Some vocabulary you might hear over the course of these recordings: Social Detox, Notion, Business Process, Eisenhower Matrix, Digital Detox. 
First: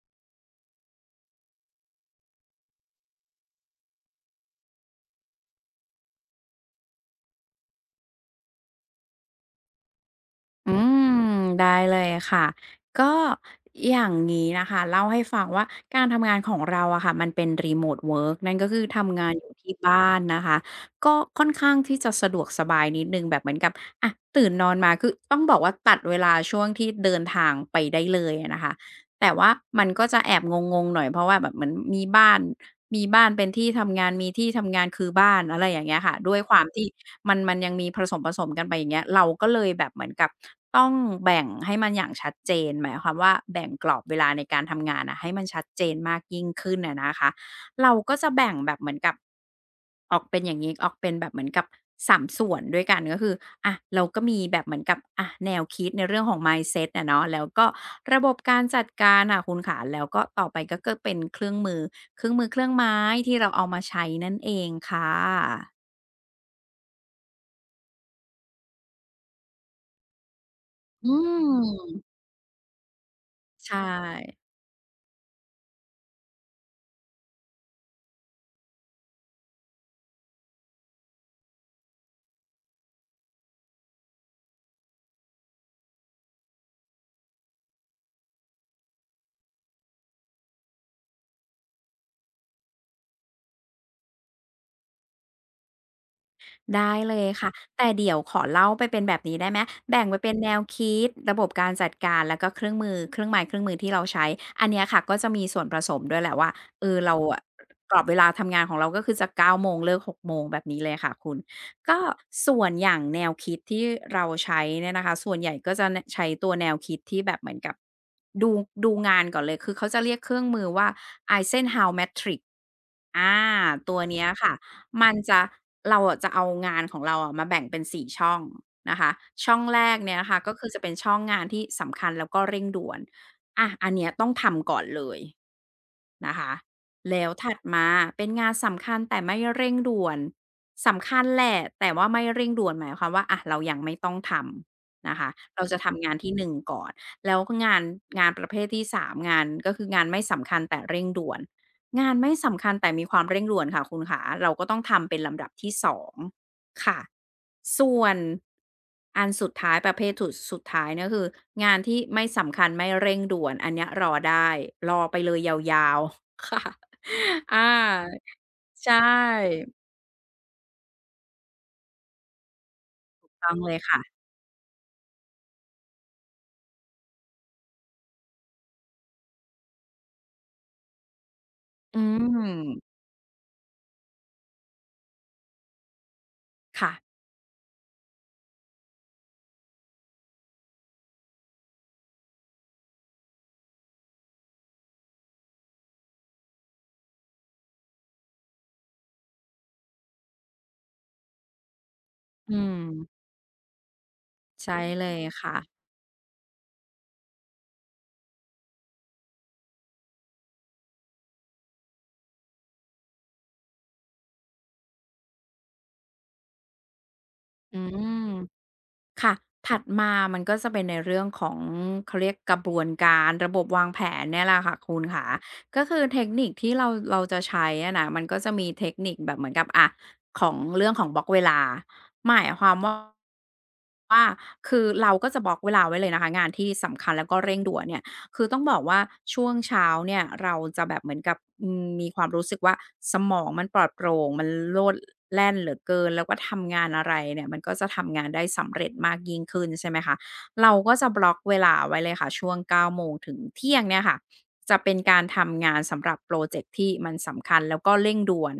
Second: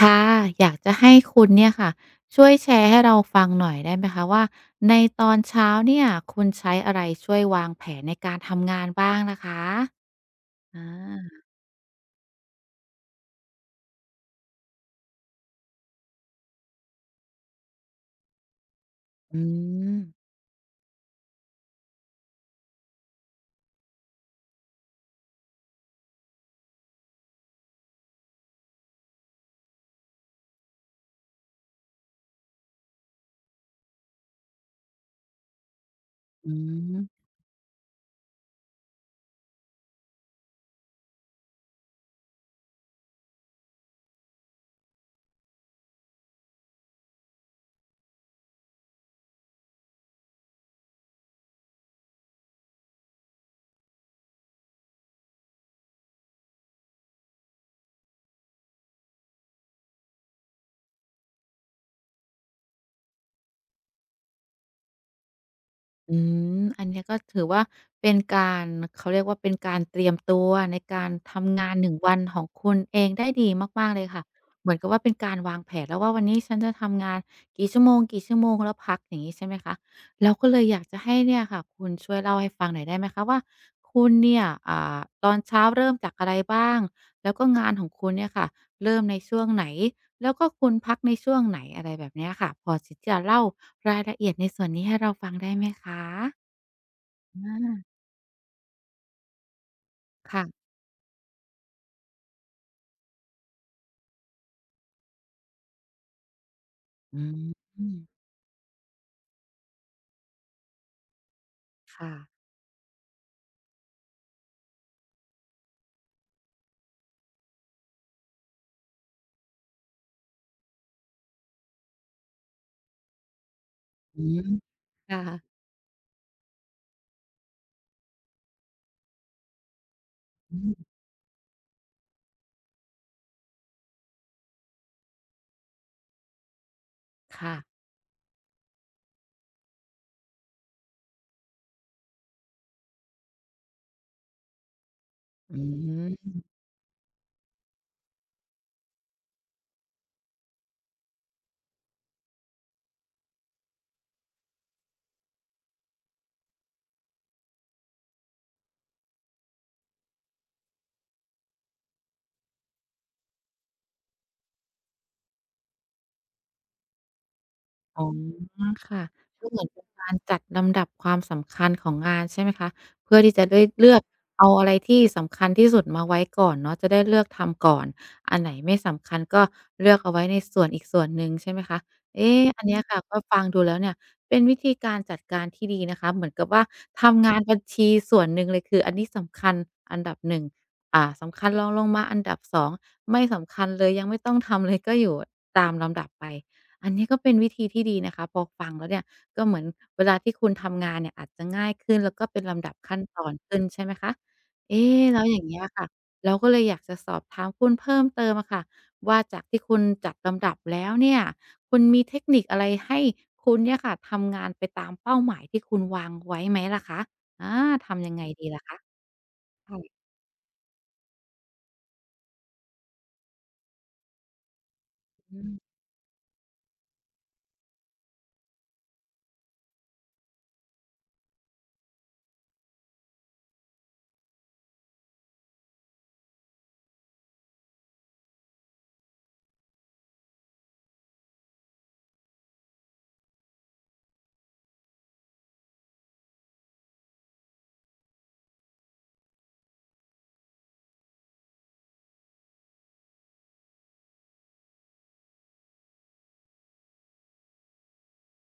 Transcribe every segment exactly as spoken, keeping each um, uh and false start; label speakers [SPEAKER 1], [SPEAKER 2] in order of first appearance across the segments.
[SPEAKER 1] ค่ะอยากจะให้คุณเนี่ยค่ะช่วยแชร์ให้เราฟังหน่อยได้ไหมคะว่าในตอนเช้าเนี่ยคุณใช้อะไรช่วยวางแผนในการทำงานบ้างนะคะ
[SPEAKER 2] อื
[SPEAKER 1] อา
[SPEAKER 2] มได้เลยค่ะก็อย่างนี้นะคะเล่าให้ฟังว่าการทำงานของเราอะค่ะมันเป็น remote work นั่นก็คือทำงาน
[SPEAKER 1] อื
[SPEAKER 2] อยู่ที่บ้า
[SPEAKER 1] ม
[SPEAKER 2] นนะคะก็ค่อนข้างที่จะสะดวกสบายนิดนึงแบบเหมือนกับอะตื่นนอนมาคือต้องบอกว่าตัดเวลาช่วงที่เดินทางไปได้เลยอะนะคะแต่ว่ามันก็จะแอบงงๆหน่อยเพราะว่าแบบเหมือนมีบ้าน มีบ้านเป็นที่ทำงานมีที่ทำงานคือบ้านอะไรอย่างเงี้ยค่ะด้วย
[SPEAKER 1] อื
[SPEAKER 2] ความที่
[SPEAKER 1] ม
[SPEAKER 2] มันมันยังมีผสมๆกันไปอย่างเงี้ยเราก็เลยแบบเหมือนกับต้องแบ่งให้มันอย่างชัดเจนหมายความว่าแบ่งกรอบเวลาในการทำงานอะให้มันชัดเจนมากยิ่งขึ้นอะนะคะเราก็จะแบ่งแบบเหมือนกับออกเป็นอย่างงี้ออกเป็นแบบเหมือนกับสามส่วนด้วยกันก็คืออะเราก็มีแบบเหมือนกับอะแนวคิดในเรื่องของ mindset อะเนาะแล้วก็ระบบการจัดการอะคุณขาแล้วก็ต่อไปก็ก็เป็นเครื่องมือ เครื่องมือเครื่องไม้ที่เราเอามาใช้นั่นเองค่ะ
[SPEAKER 1] อืมอันเนี้ยก็ถือว่าเป็นการเขาเรียกว่าเป็นการเตรียมตัวในกา
[SPEAKER 2] อื
[SPEAKER 1] รทำงานหนึ่งวั
[SPEAKER 2] ม
[SPEAKER 1] นของคุณเองได้ดี
[SPEAKER 2] ใช่
[SPEAKER 1] มากๆเลยค่ะเหมือนกับว่าเป็นการวางแผนแล้วว่าวันนี้ฉันจะทำงานกี่ชั่วโมงกี่ชั่วโมงแล้วพักอย่างงี้ใช่ไหมคะเราก็เลยอยากจะให้เนี่ยค่ะคุณช่วยเล่าให้ฟังหน่อยได้ไหมคะว่าคุณเนี่ยอ่าตอนเช้าเริ่มจากอะไรบ้างแล้วก็งานของคุณเนี่ยค่ะเริ่มในช่วงไหน แล้วก็คุณพักในช่วงไหนอะไรแบบเนี้ยค่ะพอที่จะเล่ารายละเอียดในส่วนนี้ให้เราฟังได้ไหมคะ
[SPEAKER 2] ได้เลย
[SPEAKER 1] อ
[SPEAKER 2] ค่ะแต่
[SPEAKER 1] า
[SPEAKER 2] เดี๋ยวขอเล่าไปเป็นแบบนี้ได้ไหมแบ่งไปเป็นแนว
[SPEAKER 1] ค่ะ
[SPEAKER 2] คิดระบบการจัดการแล้วก็เครื่องมือเครื่องไม้เครื่องมือที่เราใช้อันเนี้ยค่ะก็จะมีส่วนผสมด้วยแหละว่าเออเรา
[SPEAKER 1] อื
[SPEAKER 2] อะก
[SPEAKER 1] ม
[SPEAKER 2] รอบเวลาทำงานของเราก็คือจะเก้าโมงเลิกหกโมงแบบนี้เลยค่ะคุณก็
[SPEAKER 1] ค่ะ
[SPEAKER 2] ส่วนอย่างแนวคิดที่เราใช้เนี่ยนะคะส่วนใหญ่ก็จะนใช้ตัวแนวคิดที่แบบเหมือนกับดูดูงานก่อนเลยคือเขาจะเรียกเครื่องมือว่า Eisenhower Matrix อาตัว
[SPEAKER 1] อื
[SPEAKER 2] เนี้ย
[SPEAKER 1] ม
[SPEAKER 2] ค่ะมันจะ
[SPEAKER 1] ค่ะ
[SPEAKER 2] เราอะจะเอางานของเราอะมาแบ่งเป็นสี่ช่องนะคะ ช่องแรกเนี่ยนะคะก็
[SPEAKER 1] อื
[SPEAKER 2] คือจะเป็น
[SPEAKER 1] ม
[SPEAKER 2] ช่องงานที่สำคัญแล้วก็เร่งด่วนอะอันเนี้ยต้องทำก่อนเลย นะคะแล้วถั
[SPEAKER 1] ค่ะ
[SPEAKER 2] ดมาเป็นงานสำคัญแต่ไม่เร่งด่วนสำคัญแหละแต่ว่าไม่เร่งด่วนหมายความว่าอะเรายังไม่ต้องทำนะคะ
[SPEAKER 1] อื
[SPEAKER 2] เราจะทำงานที่
[SPEAKER 1] ม
[SPEAKER 2] หนึ่งก่อนแล้วก็งานงานประเภทที่สามงานก็คืองานไม่สำคัญแต่เร่งด่วนงานไม่สำคัญแต่มีความเร่งด่วนค่ะคุณขาเราก็ต้องทำเป็นลำดับที่สองค่ะ ส่วนอันสุดท้ายประเภทสุดสุดท้ายเนี่ยคืองานที่ไม่สำคัญไม่เร่งด่วนอันเนี้ยรอได้รอไปเลยยาวๆ อา
[SPEAKER 1] อ๋อ
[SPEAKER 2] ใช
[SPEAKER 1] ค่ะก็
[SPEAKER 2] ่
[SPEAKER 1] เหมือนเป็นการจัดลำดับความสำคัญของงานใช่ไหมคะเพื่อที่จะ
[SPEAKER 2] ต้อง
[SPEAKER 1] ได้
[SPEAKER 2] เลย
[SPEAKER 1] เลือก
[SPEAKER 2] ค่ะ
[SPEAKER 1] เอาอะไรที่สำคัญที่สุดมาไว้ก่อนเนาะจะได้เลือกทำก่อนอันไหนไม่สำคัญก็เลือกเอาไว้ในส่วนอีกส่วนหนึ่งใช่ไหมคะ
[SPEAKER 2] อื
[SPEAKER 1] เอ๊อันเนี้ย
[SPEAKER 2] ม
[SPEAKER 1] ค่ะก็ฟังดูแล้วเนี่ยเป็นวิธีการจัดการที่ดีนะคะเหมือนกับว่า
[SPEAKER 2] ค่ะ
[SPEAKER 1] ทำงานบัญชีส่วนหนึ่งเลยคืออันนี้สำคัญอันดับหนึ่งอ่าสำคัญรองลงมาอันดับสองไม่สำคัญเลยยังไม่ต้องทำเลยก็อยู่ตามลำดับไป อันนี้ก็เป็นวิธีที่ดีนะคะพอฟังแล้วเนี่ยก็เหมือนเวลาที่คุณทำงานเนี่ยอาจจะง่ายขึ้นแล้วก็เป็น
[SPEAKER 2] อื
[SPEAKER 1] ลำดับ
[SPEAKER 2] ม
[SPEAKER 1] ขั้นตอนขึ้นใช่ไหมคะ
[SPEAKER 2] ใช่เล
[SPEAKER 1] เอ๊ะ
[SPEAKER 2] ย
[SPEAKER 1] แล้วอย่าง
[SPEAKER 2] ค่ะ
[SPEAKER 1] เงี้ยค่ะเราก็เลยอยากจะสอบถามคุณเพิ่มเติมอะค่ะว่าจากที่คุณจัดลำดับแล้วเนี่ยคุณมีเทคนิคอะไรให้คุณเนี่ยค่ะทำงานไปตามเป้าหมายที่คุณวางไว้ไหมล่ะคะอา
[SPEAKER 2] อื
[SPEAKER 1] ทำยัง
[SPEAKER 2] ม
[SPEAKER 1] ไงดีล่ะคะ
[SPEAKER 2] ค่ะ
[SPEAKER 1] ค่
[SPEAKER 2] ถัด
[SPEAKER 1] ะ
[SPEAKER 2] มามันก็จะเป็นในเรื่องของเขาเรียกกระบวนการระบบวางแผนเนี่ยแหละค่ะคุณค่ะ
[SPEAKER 1] อืม
[SPEAKER 2] ก็คือเทคนิคที่เราเราจะใช้อะนะมันก็จะมีเทคนิคแบบเหมือนกับอะของเรื่องของบล็อกเวลาหมายความว่าว่าคือเราก็จะบล็อกเวลาไว้เลยนะคะงานที่สำคัญแล้วก็เร่งด่วนเนี่ย คือต้องบอกว่าช่วงเช้าเนี่ยเราจะแบบเหมือนกับอืมมีความรู้สึกว่าสมองมันปลอดโปร่งมันโลดแล่นเหลือเกินแล้วก็ทำงานอะไรเนี่ยมันก็จะทำงานได้สำเร็จมากยิ่งขึ้นใช่ไหมคะเราก็จะบล็อกเวลาไว้เลยค่ะช่วงเก้าโมงถึงเที่ยงเนี่ยค่ะจะเป็นการทำงานสำหรับโปรเจกต์ที่มันสำคัญแล้วก็เร่งด่วน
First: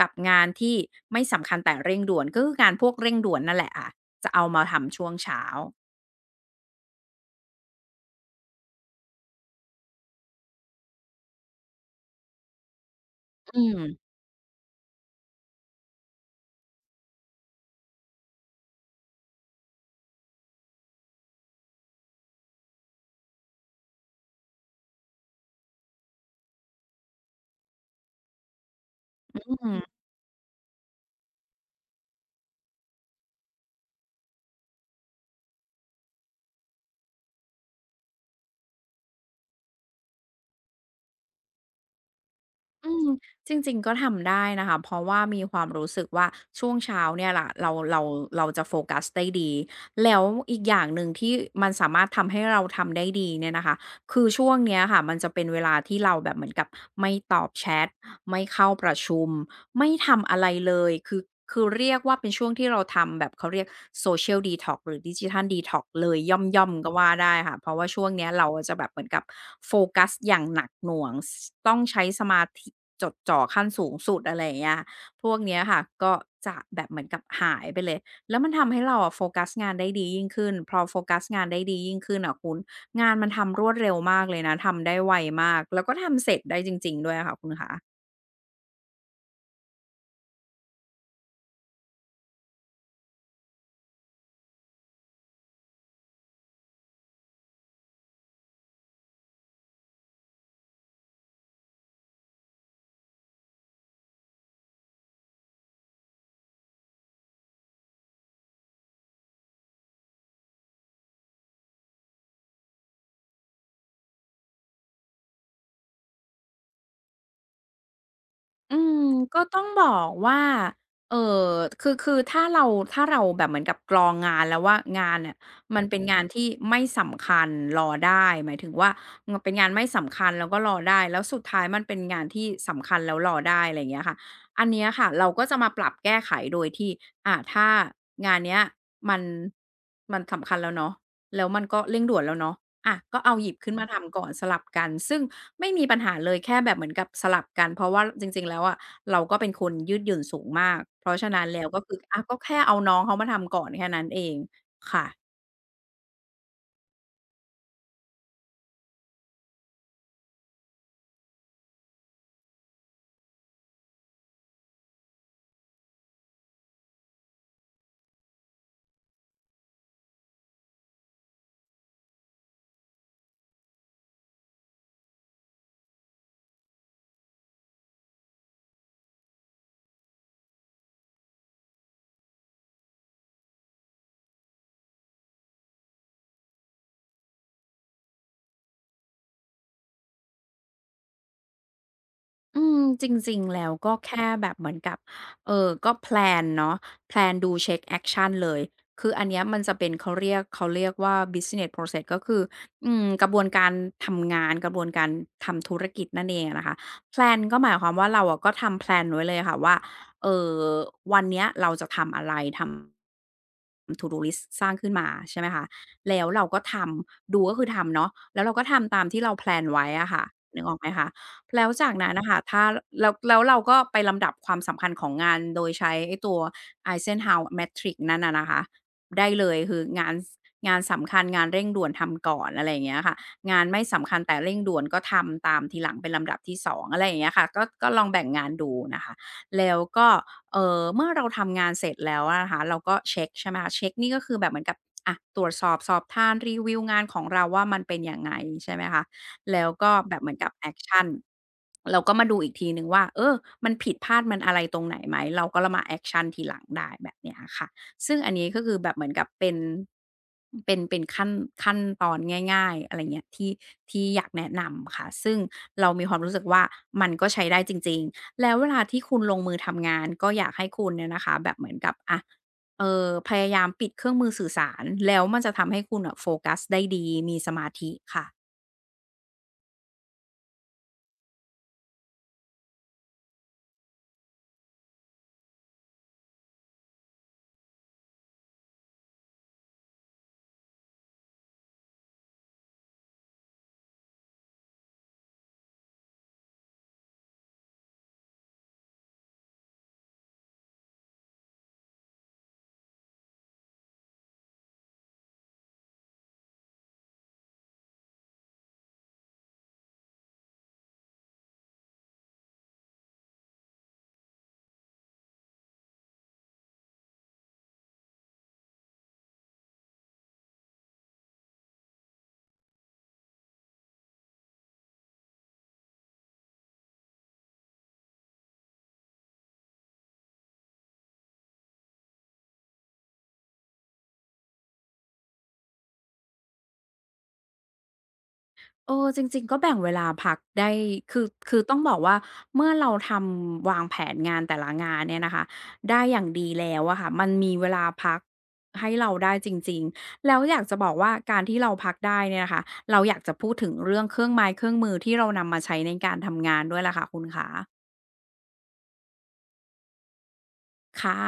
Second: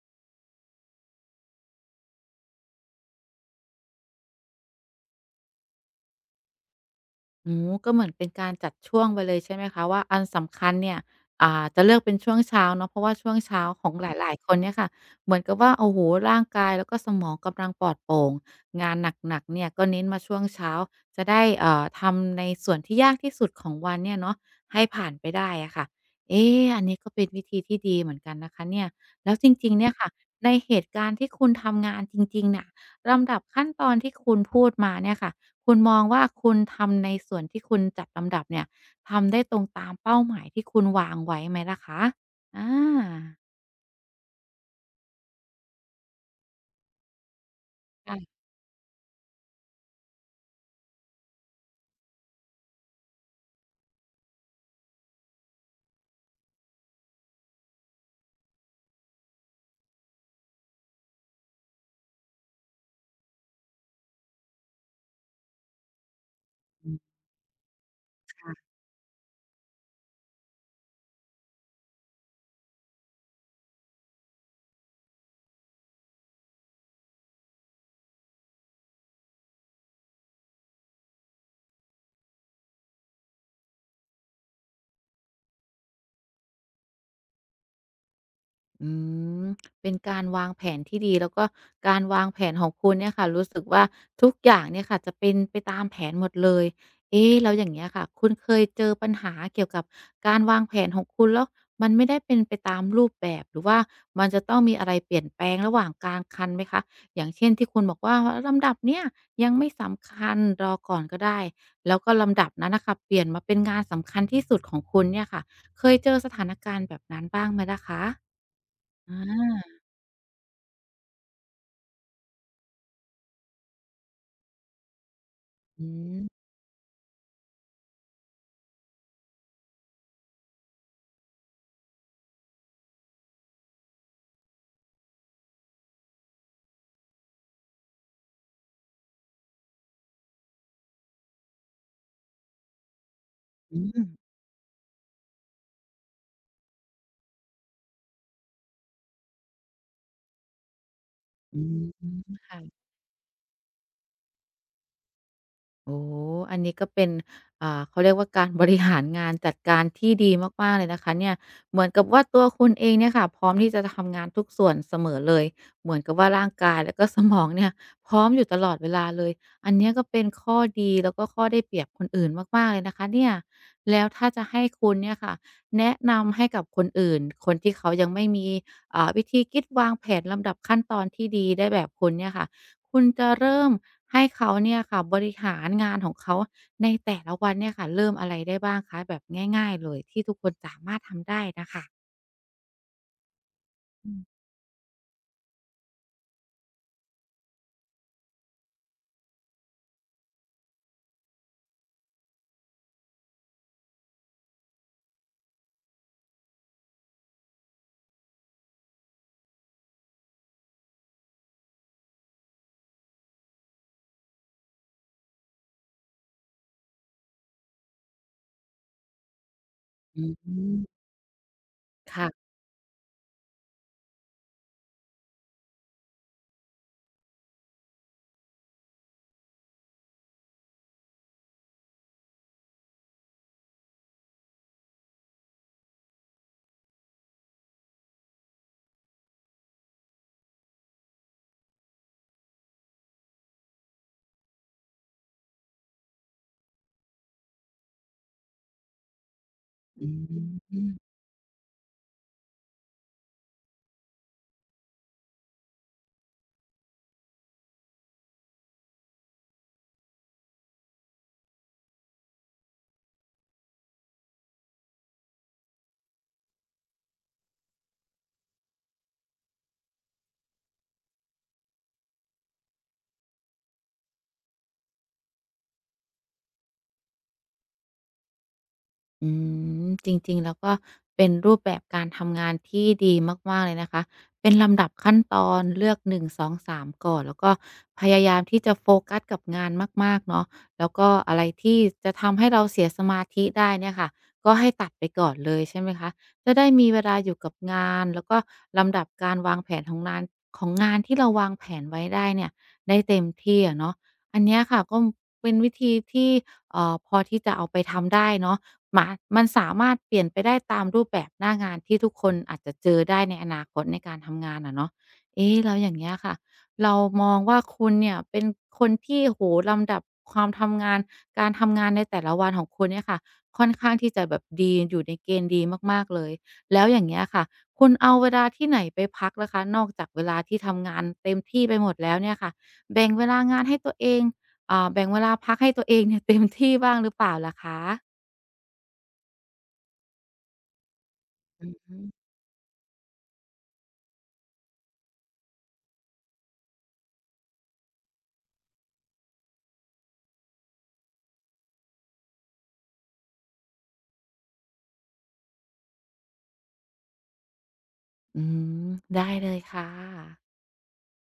[SPEAKER 2] กับงานที่ไม่สำคัญแต่เร่งด่วนก็คืองานพวกเร่งด่วนนั่นแหละอ่ะจะเอามาทำช่วงเช้า
[SPEAKER 1] โอ๋ก็เหมือนเป็นการจัดช่วงไปเลยใช่ไหมคะว่าอันสำคัญเนี่ยอ่าจะเลือกเป็นช่วงเช้าเนาะเพราะว่าช่วง
[SPEAKER 2] อื
[SPEAKER 1] เช้าของ
[SPEAKER 2] ม
[SPEAKER 1] หลายๆคนเนี่ยค่ะเหมือนกับว่าโอ้โฮร่างกายแล้วก็สมองกำลังปลอดโปร่งงานหนักๆเนี่ยก็เน้นมาช่วงเช้าจะได้เอ่อทำในส่วนที่ยากที่สุดของวันเนี่ยเนาะให้ผ่านไปได้อะค่ะเอ๊อันนี้ก็เป็นวิธีที่ดีเหมือนกันนะคะเนี่ยแล้
[SPEAKER 2] อ
[SPEAKER 1] วจ
[SPEAKER 2] ื
[SPEAKER 1] ริง
[SPEAKER 2] ม
[SPEAKER 1] ๆเนี่ยค่ะในเหตุการณ์ที่คุณทำงานจริงๆน่ะลำดับขั้นตอนที่คุณพูดมาเนี่ยค่ะ คุณมองว่าคุณทำในส่วนที่คุณจัดลำดับเนี่ยทำได้ตรงตามเป้าหมายที่คุณวางไว้ไหมล่ะคะอ
[SPEAKER 2] อืม
[SPEAKER 1] า
[SPEAKER 2] จริงๆก็ทำได้นะคะ เพราะว่ามีความรู้สึกว่าช่วงเช้าเนี่ยล่ะเราเรา
[SPEAKER 1] ค่
[SPEAKER 2] เราจะโฟกัสได้ดี แล้วอีกอย่างหนึ่งที่มันสามารถทำให้เราทำได้ดีเนี่ยนะคะ คือช่วงเนี้ยค่ะ มันจะเป็นเวลาที่เราแบบเหมือนกับไม่ตอบแชตไม่เข้าประชุม ไม่ทำอะไรเลยคือคือเรียกว่าเป็นช่วงที่เราทำแบบเขาเรียก Social Detox หรือ Digital Detox เลยย่อมๆก็
[SPEAKER 1] ะ
[SPEAKER 2] ว่าได้ค่ะเพราะว่าช่วงเนี้ยเราอะจะแบบเหมือนกับโฟกัสอย่างหนักหน่วงสต้องใช้สมาธิจดจ่อขั้นสูงสุดอะไรอย่างเงี้ยพวกเนี้ยค่ะก็จะแบบเหมือนกับหายไปเลยแล้วมันทำให้เราอะโฟกัสงานได้ดียิ่งขึ้นพอโฟกัสงานได้ดียิ่งขึ้นอะคุณงานมันทำรวดเร็วมากเลยนะทำได้ไวมากแล้วก็ทำเสร็จได้จริงๆด้วยอะค่ะคุณขา
[SPEAKER 1] อืมเป็นการวางแผนที่ดีแล้วก็การวางแผนของคุณเนี่ยค่ะรู้สึกว่าทุกอย่างเนี่ยค่ะจะเป็นไปตามแผนหมดเลยเอ๊ะแล้วอย่างเงี้ยค่ะคุณเคยเจอปัญหาเกี่ยวกับการวางแผนของคุณแล้วมันไม่ได้เป็นไปตามรูปแบบหรือว่ามันจะต้องมีอะไรเปลี่ยนแปลงระหว่างกลางคันไหมคะอย่างเช่นที่คุณบอกว่าลำดับเนี้ยยังไม่สำคัญรอก่อนก็ได้แล้วก็ลำดับนั้นน่ะค่ะเปลี่ยนมาเป็นงานสำคัญที่สุดของคุณเนี่ยค่ะเคยเจอสถานการณ์แบบนั้นบ้างไหมล่ะคะ
[SPEAKER 2] อืม
[SPEAKER 1] อ
[SPEAKER 2] ก็ต้อง
[SPEAKER 1] า
[SPEAKER 2] บอกว่าเออคือคือถ้าเราถ้าเราแบบเหมือนกับกรองงานแล้วว่างานเนี่ยมัน
[SPEAKER 1] อื
[SPEAKER 2] เป็นงานที่
[SPEAKER 1] ม
[SPEAKER 2] ไม่สำคัญรอได้หมายถึงว่ามันเป็นงานไม่สำคัญแล้วก็รอได้แล้วสุดท้ายมันเป็นงานที่สำคัญแล้วรอได้อะไรอย่างเงี้ยค่ะอันเนี้ยค่ะเราก็จะมาปรับแก้ไขโดยที่อ่าถ้างานเนี้ยมันมันสำคัญแล้วเนาะ แล้วมันก็เร่งด่วนแล้วเนาะอ่ะ ก็เอาหยิบขึ้น
[SPEAKER 1] อื
[SPEAKER 2] มา
[SPEAKER 1] ม
[SPEAKER 2] ทำก่อนสลับกัน ซึ่งไม่มีปัญหาเลยแค่แบบเหมือนกับสลับกัน เพราะว่าจริงๆ แล้วอะเราก็เป็นคนยืดหยุ่นสูงมาก เพราะฉะนั้น
[SPEAKER 1] อื
[SPEAKER 2] แล้วก็
[SPEAKER 1] ม
[SPEAKER 2] คืออะก็
[SPEAKER 1] ค่ะค่
[SPEAKER 2] แค่เอา
[SPEAKER 1] ะ
[SPEAKER 2] น้องเขามาทำก่อนแค่นั้นเองค่ะ
[SPEAKER 1] โอ๋ออันนี้ก็เป็นอ่าเขาเรียกว่าการบริหารงานจัดการที่ดีมากๆเลยนะคะเนี่ยเหมือนกับว่าตัวคุณเองเนี่ยค่ะพร้อมที่จะทำงานทุกส่วนเสมอเลยเหมือนกับว่าร่างกายแล้วก็สมองเนี่ยพร้อมอยู่ตลอดเวลาเลยอันเนี้ยก็เป็นข้อดีแล้วก็ข้อได้เปรียบคนอื่นมากๆเลยนะคะเนี่ยแล้วถ้าจะให้คุณเนี่ยค่ะแนะนำให้กับคนอื่นคนที่เขายังไม่มีอ่าวิธีคิดวางแผนลำดับขั้นตอนที่ดีได้แบบคุณเนี่ยค่ะ คุณจะเริ่มให้เขาเนี่ยค่ะบริหารงานของเขาในแต่ละวันเนี่ยค่ะเริ่มอะไรได้บ้างคะแบบง่ายๆเลยที่ทุกคนสามารถทำได้น่ะค่ะ
[SPEAKER 2] อืมจริงๆ แล้วก็แค่แบบเหมือนกับเอ่อก็แพลนเนาะแพลนดูเช็กแอกชันเลยคืออันเนี้ยมันจะเป็นเขาเรียกเขาเรียกว่า บิสสิเนส โพรเซส ก็คืออืมกระบวนการทำงานกระบวนการทำธุรกิจนั่นเองอะนะคะแพลนก็หมายความว่าเราอะก็ทำแพลนไว้เลยค่ะว่าเอ่อวันเนี้ยเราจะทำอะไรทำ ทู ดู ลิสต์ สร้างขึ้นมาใช่ไหมคะแล้วเราก็ทำดูก็คือทำเนาะแล้วเราก็ทำตามที่เราแพลนไว้อะค่ะ
[SPEAKER 1] อื
[SPEAKER 2] นึกออก
[SPEAKER 1] ม
[SPEAKER 2] ไหมคะ แล้วจากนั้นนะคะ
[SPEAKER 1] ค่ะ
[SPEAKER 2] ถ้าแล้วแล้วเราก็ไปลำดับความสำคัญของงานโดยใช้ไอ้ตัว ไอเซนฮาวร์ เมทริกซ์ นั่นน่ะนะคะได้เลยคืองานสงานสำคัญงานเร่งด่วนทำก่อนอะไรอย่างเงี้ยค่ะงานไม่สำคัญแต่เร่งด่วนก็ทำตามทีหลังเป็นลำดับที่สองอะไรอย่างเงี้ยค่ะก็ก็ลองแบ่งงานดูนะคะแล้วก็เออเมื่อเราทำงานเสร็จแล้วอะนะคะเราก็เช็คใช่ไหมคะเช็คนี่ก็คือแบบเหมือนกับอะตรวจสอบสอบทานรีวิวงานของเราว่ามันเป็นยังไงใช่ไหมคะ แล้วก็
[SPEAKER 1] อื
[SPEAKER 2] แบบเหมือนกับแอค
[SPEAKER 1] ม
[SPEAKER 2] ชันเราก็มาดูอีกทีหนึ่งว่าเออมันผิดพลาดมันอะไรตรงไหนไหม เราก็มาแอคชันทีหลังได้แบบเนี้ยค่ะ ซึ่งอันนี้ก็คือแบบเหมือนกับเป็น เป็นเป็นขั้นขั้นตอนง่ายๆอะไรเงี้ยที่ที่อยากแนะนำค่ะ ซึ่งเรามีความรู้สึกว่ามันก็ใช้ได้จริงๆ แล้วเวลาที่คุณลงมือทำงานก็อยากให้คุณเนี่ยนะคะแบบเหมือนกับอะเอ่อพยายามปิดเครื่องมือสื่อสารแล้วมันจะทำให้คุณน่ะโฟกัสได้ดีมีสมาธิค่ะ
[SPEAKER 1] อืมจริงๆแล้วก็เป็นรูปแบบการทำงานที่ดีมากๆเลยนะคะเป็นลำดับขั้นตอนเลือกหนึ่งสสอง สามก่อนแล้วก็พยายามที่จะโฟกัสกับงานมากๆเนาะแล้วก็อะไรที่จะทำให้เราเสียสมาธิได้เนี่ยค่ะก็ให้ตัดไปก่อนเลยใช่ไหมคะจะได้มีเวลาอยู่กับงานแล้วก็ลำดับการวางแผนของนานของงานที่เราวางแผนไว้ได้เนี่ยได้เต็มที่อะเนาะอันเนี้ยค่ะก็เป็นวิธีที่เอ่อพอที่จะเอาไปทำได้เนาะ มามันสามารถเปลี่ยนไปได้ตามรูปแบบหน้างานที่ทุกคนอาจจะเจอได้ในอนาคตในการทำงานอะเนาะเอ๊ะแล้วอย่างเงี้ยค่ะเรามองว่าคุณเนี่ยเป็นคนที่โอ้โฮลำดับความทำงานการทำงานในแต่ละวันของคุณเนี่ยค่ะค่อนข้างที่จะแบบดีอยู่ในเกณฑ์ดีมากๆเลยแล้วอย่างเงี้ยค่ะคุณเอาเวลาที่ไหนไปพักล่ะคะนอกจากเวลาที่ทำงานเต็มที่ไปหมดแล้วเนี่ยค่ะแบ่งเวลางานให้ตัวเองอ่าแบ่งเวลาพักให้ตัวเองเนี่ย เต็มที่บ้างหรือเปล่าล่ะคะ
[SPEAKER 2] เออจริงๆก็แบ่งเวลาพักได้คือคือ
[SPEAKER 1] อื
[SPEAKER 2] ต้อ
[SPEAKER 1] อ
[SPEAKER 2] งบอ
[SPEAKER 1] ฮึ
[SPEAKER 2] กว่าเมื่อเราทำวางแผนงานแต่ละงานเนี่ยนะคะได้อย่างดีแล้วอะค่ะมันมีเวลาพักให้เราได้จริงๆแล้วอยากจะบอกว่าการที่เราพักได้เนี่ยนะคะเราอยากจะพูดถึงเรื่องเครื่องไม้เครื่องมือที่เรานำมาใช้ในการทำงานด้วยล่ะค่ะคุณขา
[SPEAKER 1] อืมได้เลยค่ะ
[SPEAKER 2] ค่ะ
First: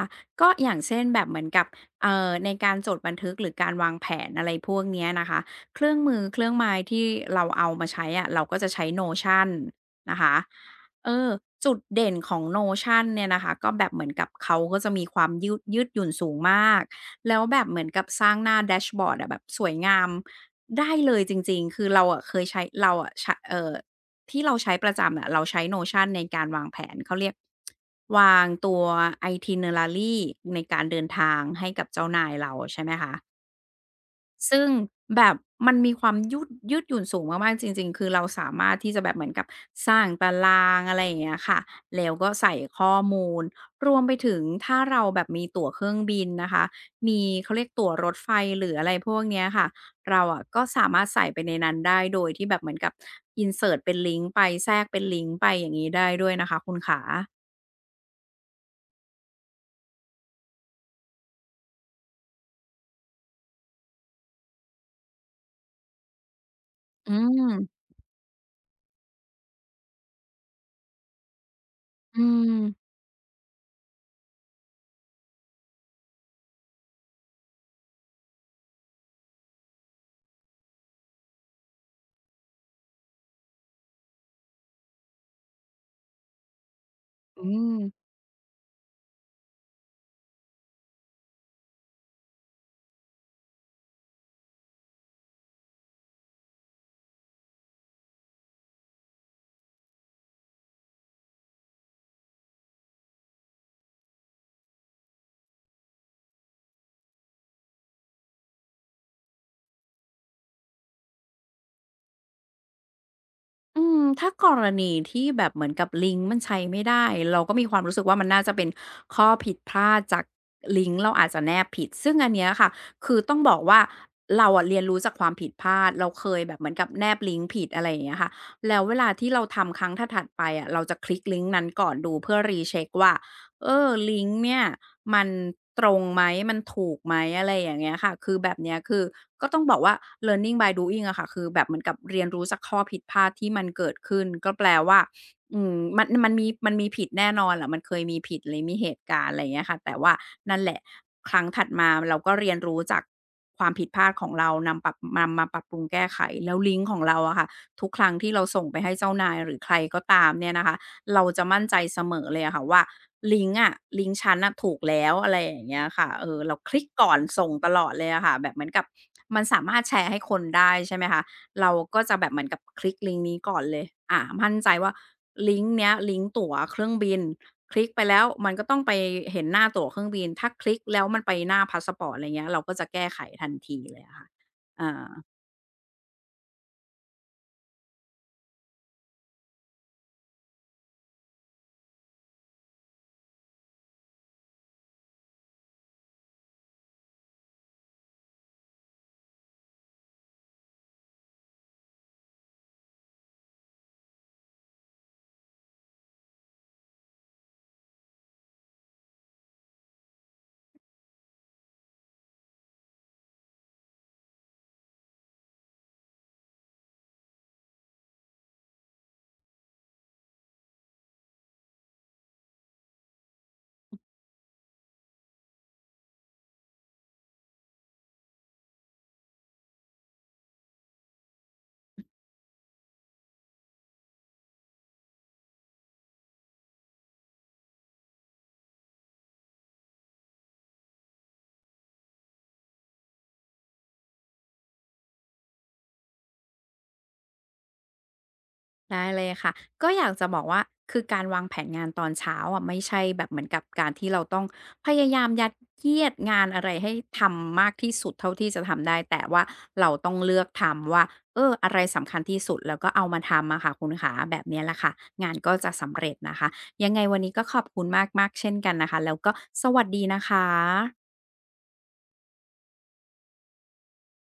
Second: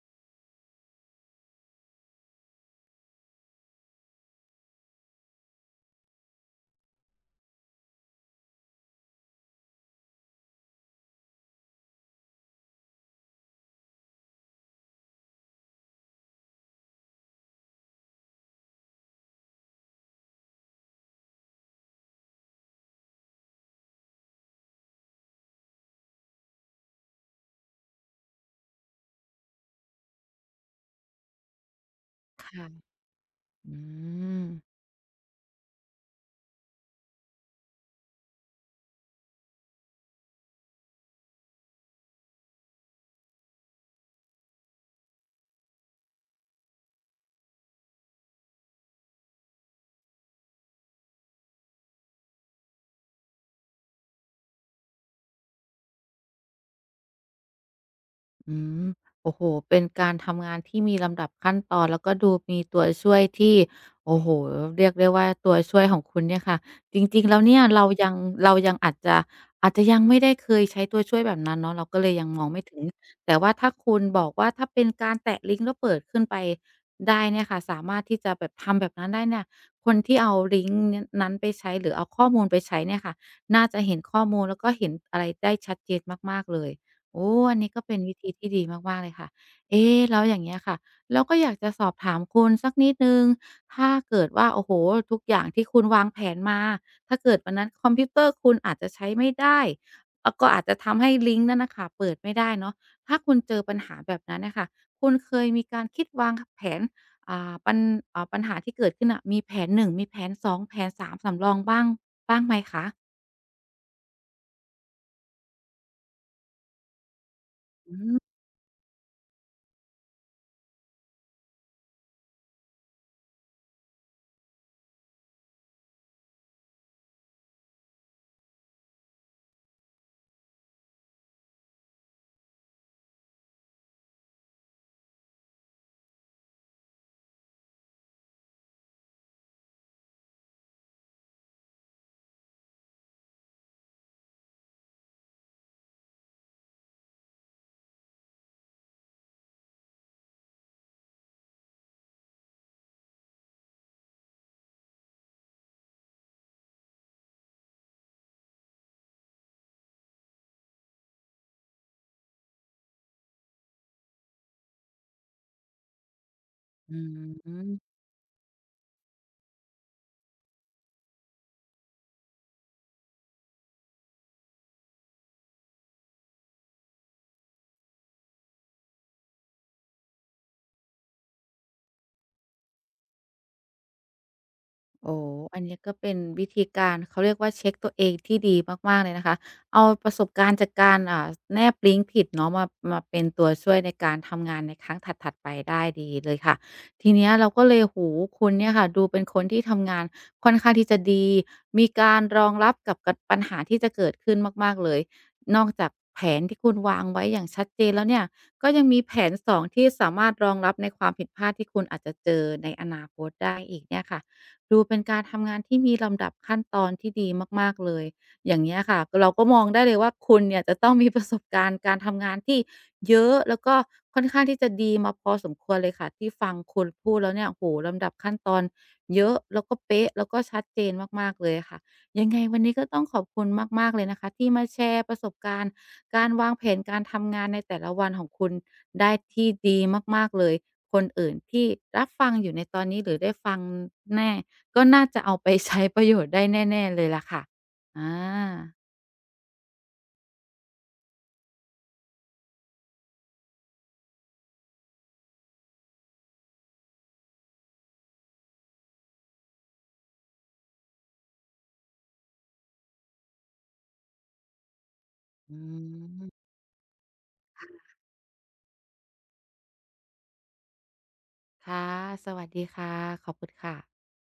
[SPEAKER 2] ก็อย่างเช่นแบบเหมือนกับเอ่อในการจดบันทึกหรือการวางแผนอะไรพวกเนี้ยนะคะเครื่องมือเครื่องไม้ที่เราเอามาใช้อะเราก็จะใช้โ o ชั o n นะคะเออจุดเด่นของ n นชั o n เนี่ยนะคะก็แบบเหมือนกับเขาก็จะมีความยืดยืดหยุ่นสูงมากแล้วแบบเหมือนกับสร้างหน้าแดชบอร์ดอะแบบสวยงามได้เลยจริงๆคือเราอะเคยใช้เราอะใชเออ ที่เราใช้ประจำอะเราใช้ โนชัน ในการวางแผนเขาเรียกวางตัว ไอทินเนอรารี ในการเดินทางให้กับเจ้านายเรา
[SPEAKER 1] ค่ะ
[SPEAKER 2] ใช่ไหมคะ
[SPEAKER 1] อืม
[SPEAKER 2] ซึ่งแบบมันมีความยืดยืดหยุ่นสูงมากๆจริงๆคือเราสามารถที่จะแบบเหมือนกับสร้างตารางอะไรอย่างเงี้ยค่ะแล้วก็ใส่ข้อมูลรวมไปถึงถ้าเราแบบมีตั๋วเครื่องบินนะคะมีเขาเรียกตั๋วรถไฟหรืออะไรพวกเนี้ยค่ะเราอะก็สามารถใส่ไปในนั้นได้โดยที่แบบเหมือนกับ อินเสิร์ต เป็นลิงก์ไปแทรกเป็นลิงก์ไปอย่างงี้ได้ด้วยนะคะคุณขา
[SPEAKER 1] อืมโอ้โฮเป็นการทำงานที่มีลำดับขั้นตอนแล้วก็ดูมีตัวช่วยที่โอ้โฮเรียกได้ว่าตัวช่วยของคุณเนี่ยค่ะจ
[SPEAKER 2] อื
[SPEAKER 1] ริงๆแล้ว
[SPEAKER 2] ม
[SPEAKER 1] เนี่ยเรายังเรายังอาจจะอาจจะยังไม่ได้เคยใช้ตัวช่วยแบบนั้นเนาะเราก็เลย
[SPEAKER 2] อื
[SPEAKER 1] ยังมอง
[SPEAKER 2] ม
[SPEAKER 1] ไม่ถึงแต่ว่าถ้าคุณบอกว่าถ้าเป็นการแตะลิงก์แล้วเปิดขึ้นไปได้เนี่ยค่ะสามารถที่จะแบบทำแบบนั้นได้เนี่ยคนที่เอาลิงก์เนี้ยนั้นไปใช้หรือเอาข้อมูลไปใช้เนี่ยค่ะน่าจะเห็นข้อมูลแล้วก็เห็นอะไรได้ชัดเจนมากๆเลย โอ้
[SPEAKER 2] อื
[SPEAKER 1] อันนี้
[SPEAKER 2] ม
[SPEAKER 1] ก็เป็นวิธีที่ดีมากๆเลยค่ะเอ๊ะแล้วอย่างเงี้ยค่ะเราก็อยากจะสอบถามคุณสักนิดหนึ่งถ้าเกิดว่าโอ้โฮทุกอย่างที่คุณวางแผนมาถ้าเกิดวันนั้นคอมพิวเตอร์คุณอาจจะใช้ไม่ได้เอ่อก็อาจจะทำให้ลิงก์นั้นน่ะค่ะเปิดไม่ได้เนาะถ้าคุณเจอปัญหาแบบนั้นน่ะค่ะคุณเคยมีการคิดวางคแผนอ่าปัญอ่าปัญหาที่เกิดขึ้นน่ะมีแผนหนึ่งมีแผนสองแผนสามสำรองบ้างบ้างไหมคะ
[SPEAKER 2] อืมถ้ากรณีที่แบบเหมือนกับลิงก์มันใช้ไม่ได้เราก็มีความรู้
[SPEAKER 1] อื
[SPEAKER 2] สึกว่ามัน
[SPEAKER 1] ม
[SPEAKER 2] น่าจะเป็นข้อผิดพลาดจากลิงก์เราอาจจะแนบผิดซึ่งอันเนี้ยค่ะคือต้องบอกว่าเราอะเรียนรู้จากความผิดพลาดเราเคยแบบเหมือนกับแนบลิงก์ผิดอะไรอย่างเงี้ยค่ะแล้วเวลาที่เราทำครั้งถัดๆไปอะเราจะคลิกลิงก์นั้นก่อนดูเพื่อ รีเช็ก ว่า เออลิงก์เนี่ยมันตรงไหมมันถูกไหมอะไรอย่างเงี้ยค่ะคือแบบเนี้ยคือก็ต้องบอกว่า learning by doing อะค่ะคือแบบเหมือนกับเรียนรู้จากข้อผิดพลาดที่มันเกิดขึ้นก็แปลว่าอืมมันมันมีมันมีผิดแน่นอนแหละมันเคยมีผิดหรือมีเหตุการณ์อะไรอย่างเงี้ยค่ะแต่ว่านั่นแหละครั้งถัดมาเราก็เรียนรู้จากความผิดพลาดของเรานำปรับนำมาปรับปรุงแก้ไขแล้วลิงก์ของเราอะค่ะทุกครั้งที่เราส่งไปให้เจ้านายหรือใครก็ตามเนี่ยนะคะ เราจะมั่นใจเสมอเลยอะค่ะว่าลิงก์อะลิงก์ฉันนอะถูกแล้วอะไรอย่างเงี้ยค่ะเออเราคลิก
[SPEAKER 1] อื
[SPEAKER 2] ก่อนส่งต
[SPEAKER 1] ม
[SPEAKER 2] ลอดเลยอะค่ะแบบเหมือนกับมันสามารถแชร์ให้คนได้ใช่ไหมคะเราก็จะแบบเหมือนกับคลิกลิงก์นี้ก่อนเลยอะมั่นใจว่าลิงก์เนี้ยลิงก์ตั๋วเครื่องบินคลิกไปแล้วมันก็ต้องไปเห็นหน้าตั๋วเครื่องบินถ้าคลิกแล้วมันไปหน้าพาสปอร์ตอะไรเงี้ยเราก็จะแก้ไขทันทีเลยอะค่ะอา
[SPEAKER 1] โอ้อันนี้ก็เป็นวิธีการเขาเรียกว่าเช็คตัวเองที่ดีมากๆเลยนะคะ เอาประสบการณ์จากการอ่าแนบลิงก์ผิดเนาะมามาเป็นตัวช่วยในการทำงานในครั้งถัดๆไปได้ดีเลยค่ะ ทีเนี้ยเราก็เลยโอ้โฮคุณเนี่ยค่ะดูเป็นคนที่ทำงานค่อนข้างที่จะดี มีการรองรับกับกับปัญหาที่จะเกิดขึ้นมากๆเลย นอกจากแผนที่คุณวางไว้อย่างชัดเจนแล้วเนี่ยก็ยังมีแผนสองที่สามารถรองรับในความผิดพลาดที่คุณอาจจะเจอในอนาคตได้อีกเนี่ยค่ะ ดูเป็นการทำงานที่มีลำดับขั้นตอนที่ดีมากๆเลย อย่างเงี้ยค่ะเราก็มองได้เลยว่าคุณเนี่ยจะต้องมีประสบการณ์การทำงานที่เยอะแล้วก็ค่อนข้างที่จะดีมาพอสมควรเลยค่ะที่ฟังคุณพูดแล้วเนี่ยโอ้โฮลำดับขั้นตอนเยอะแล้วก็เป๊ะแล้วก็ชัดเจนมากๆเลยค่ะยังไงวันนี้ก็ต้องขอบคุณมากๆเลยนะคะที่มาแชร์ประสบการณ์การวางแผนการทำงานในแต่ละวันของคุณได้ที่ดีมากๆเลยคนอื่นที่รับฟังอยู่ในตอนนี้หรือได้ฟังแน่ ก็น่าจะเอาไปใช้ประโยชน์ได้แน่ๆเลยล่ะค่ะอา
[SPEAKER 2] ได้เลยค่ะก็อยากจะบอกว่าคือการวางแผนงานตอนเช้าอะไม่ใช่แบบเหมือนกับการที่เราต้องพยายามยัดเยียดงานอะไรให้ทำมากที่สุดเท่าที่จะทำได้แต่ว่าเราต้องเลือกทำว่าเอออะไรสำคัญที่สุดแล้วก็เอามาทำอะค่ะคุณขาแบบเนี้ยแหละค่ะงานก็
[SPEAKER 1] อื
[SPEAKER 2] จะสำเร็จนะ
[SPEAKER 1] ม
[SPEAKER 2] คะยังไงวันนี้ก็ขอบคุณมากๆเช่นกันนะคะแล้วก็สวัสดีนะคะ
[SPEAKER 1] ค่ะ สวัสดีค่ะ ขอบคุณค่ะ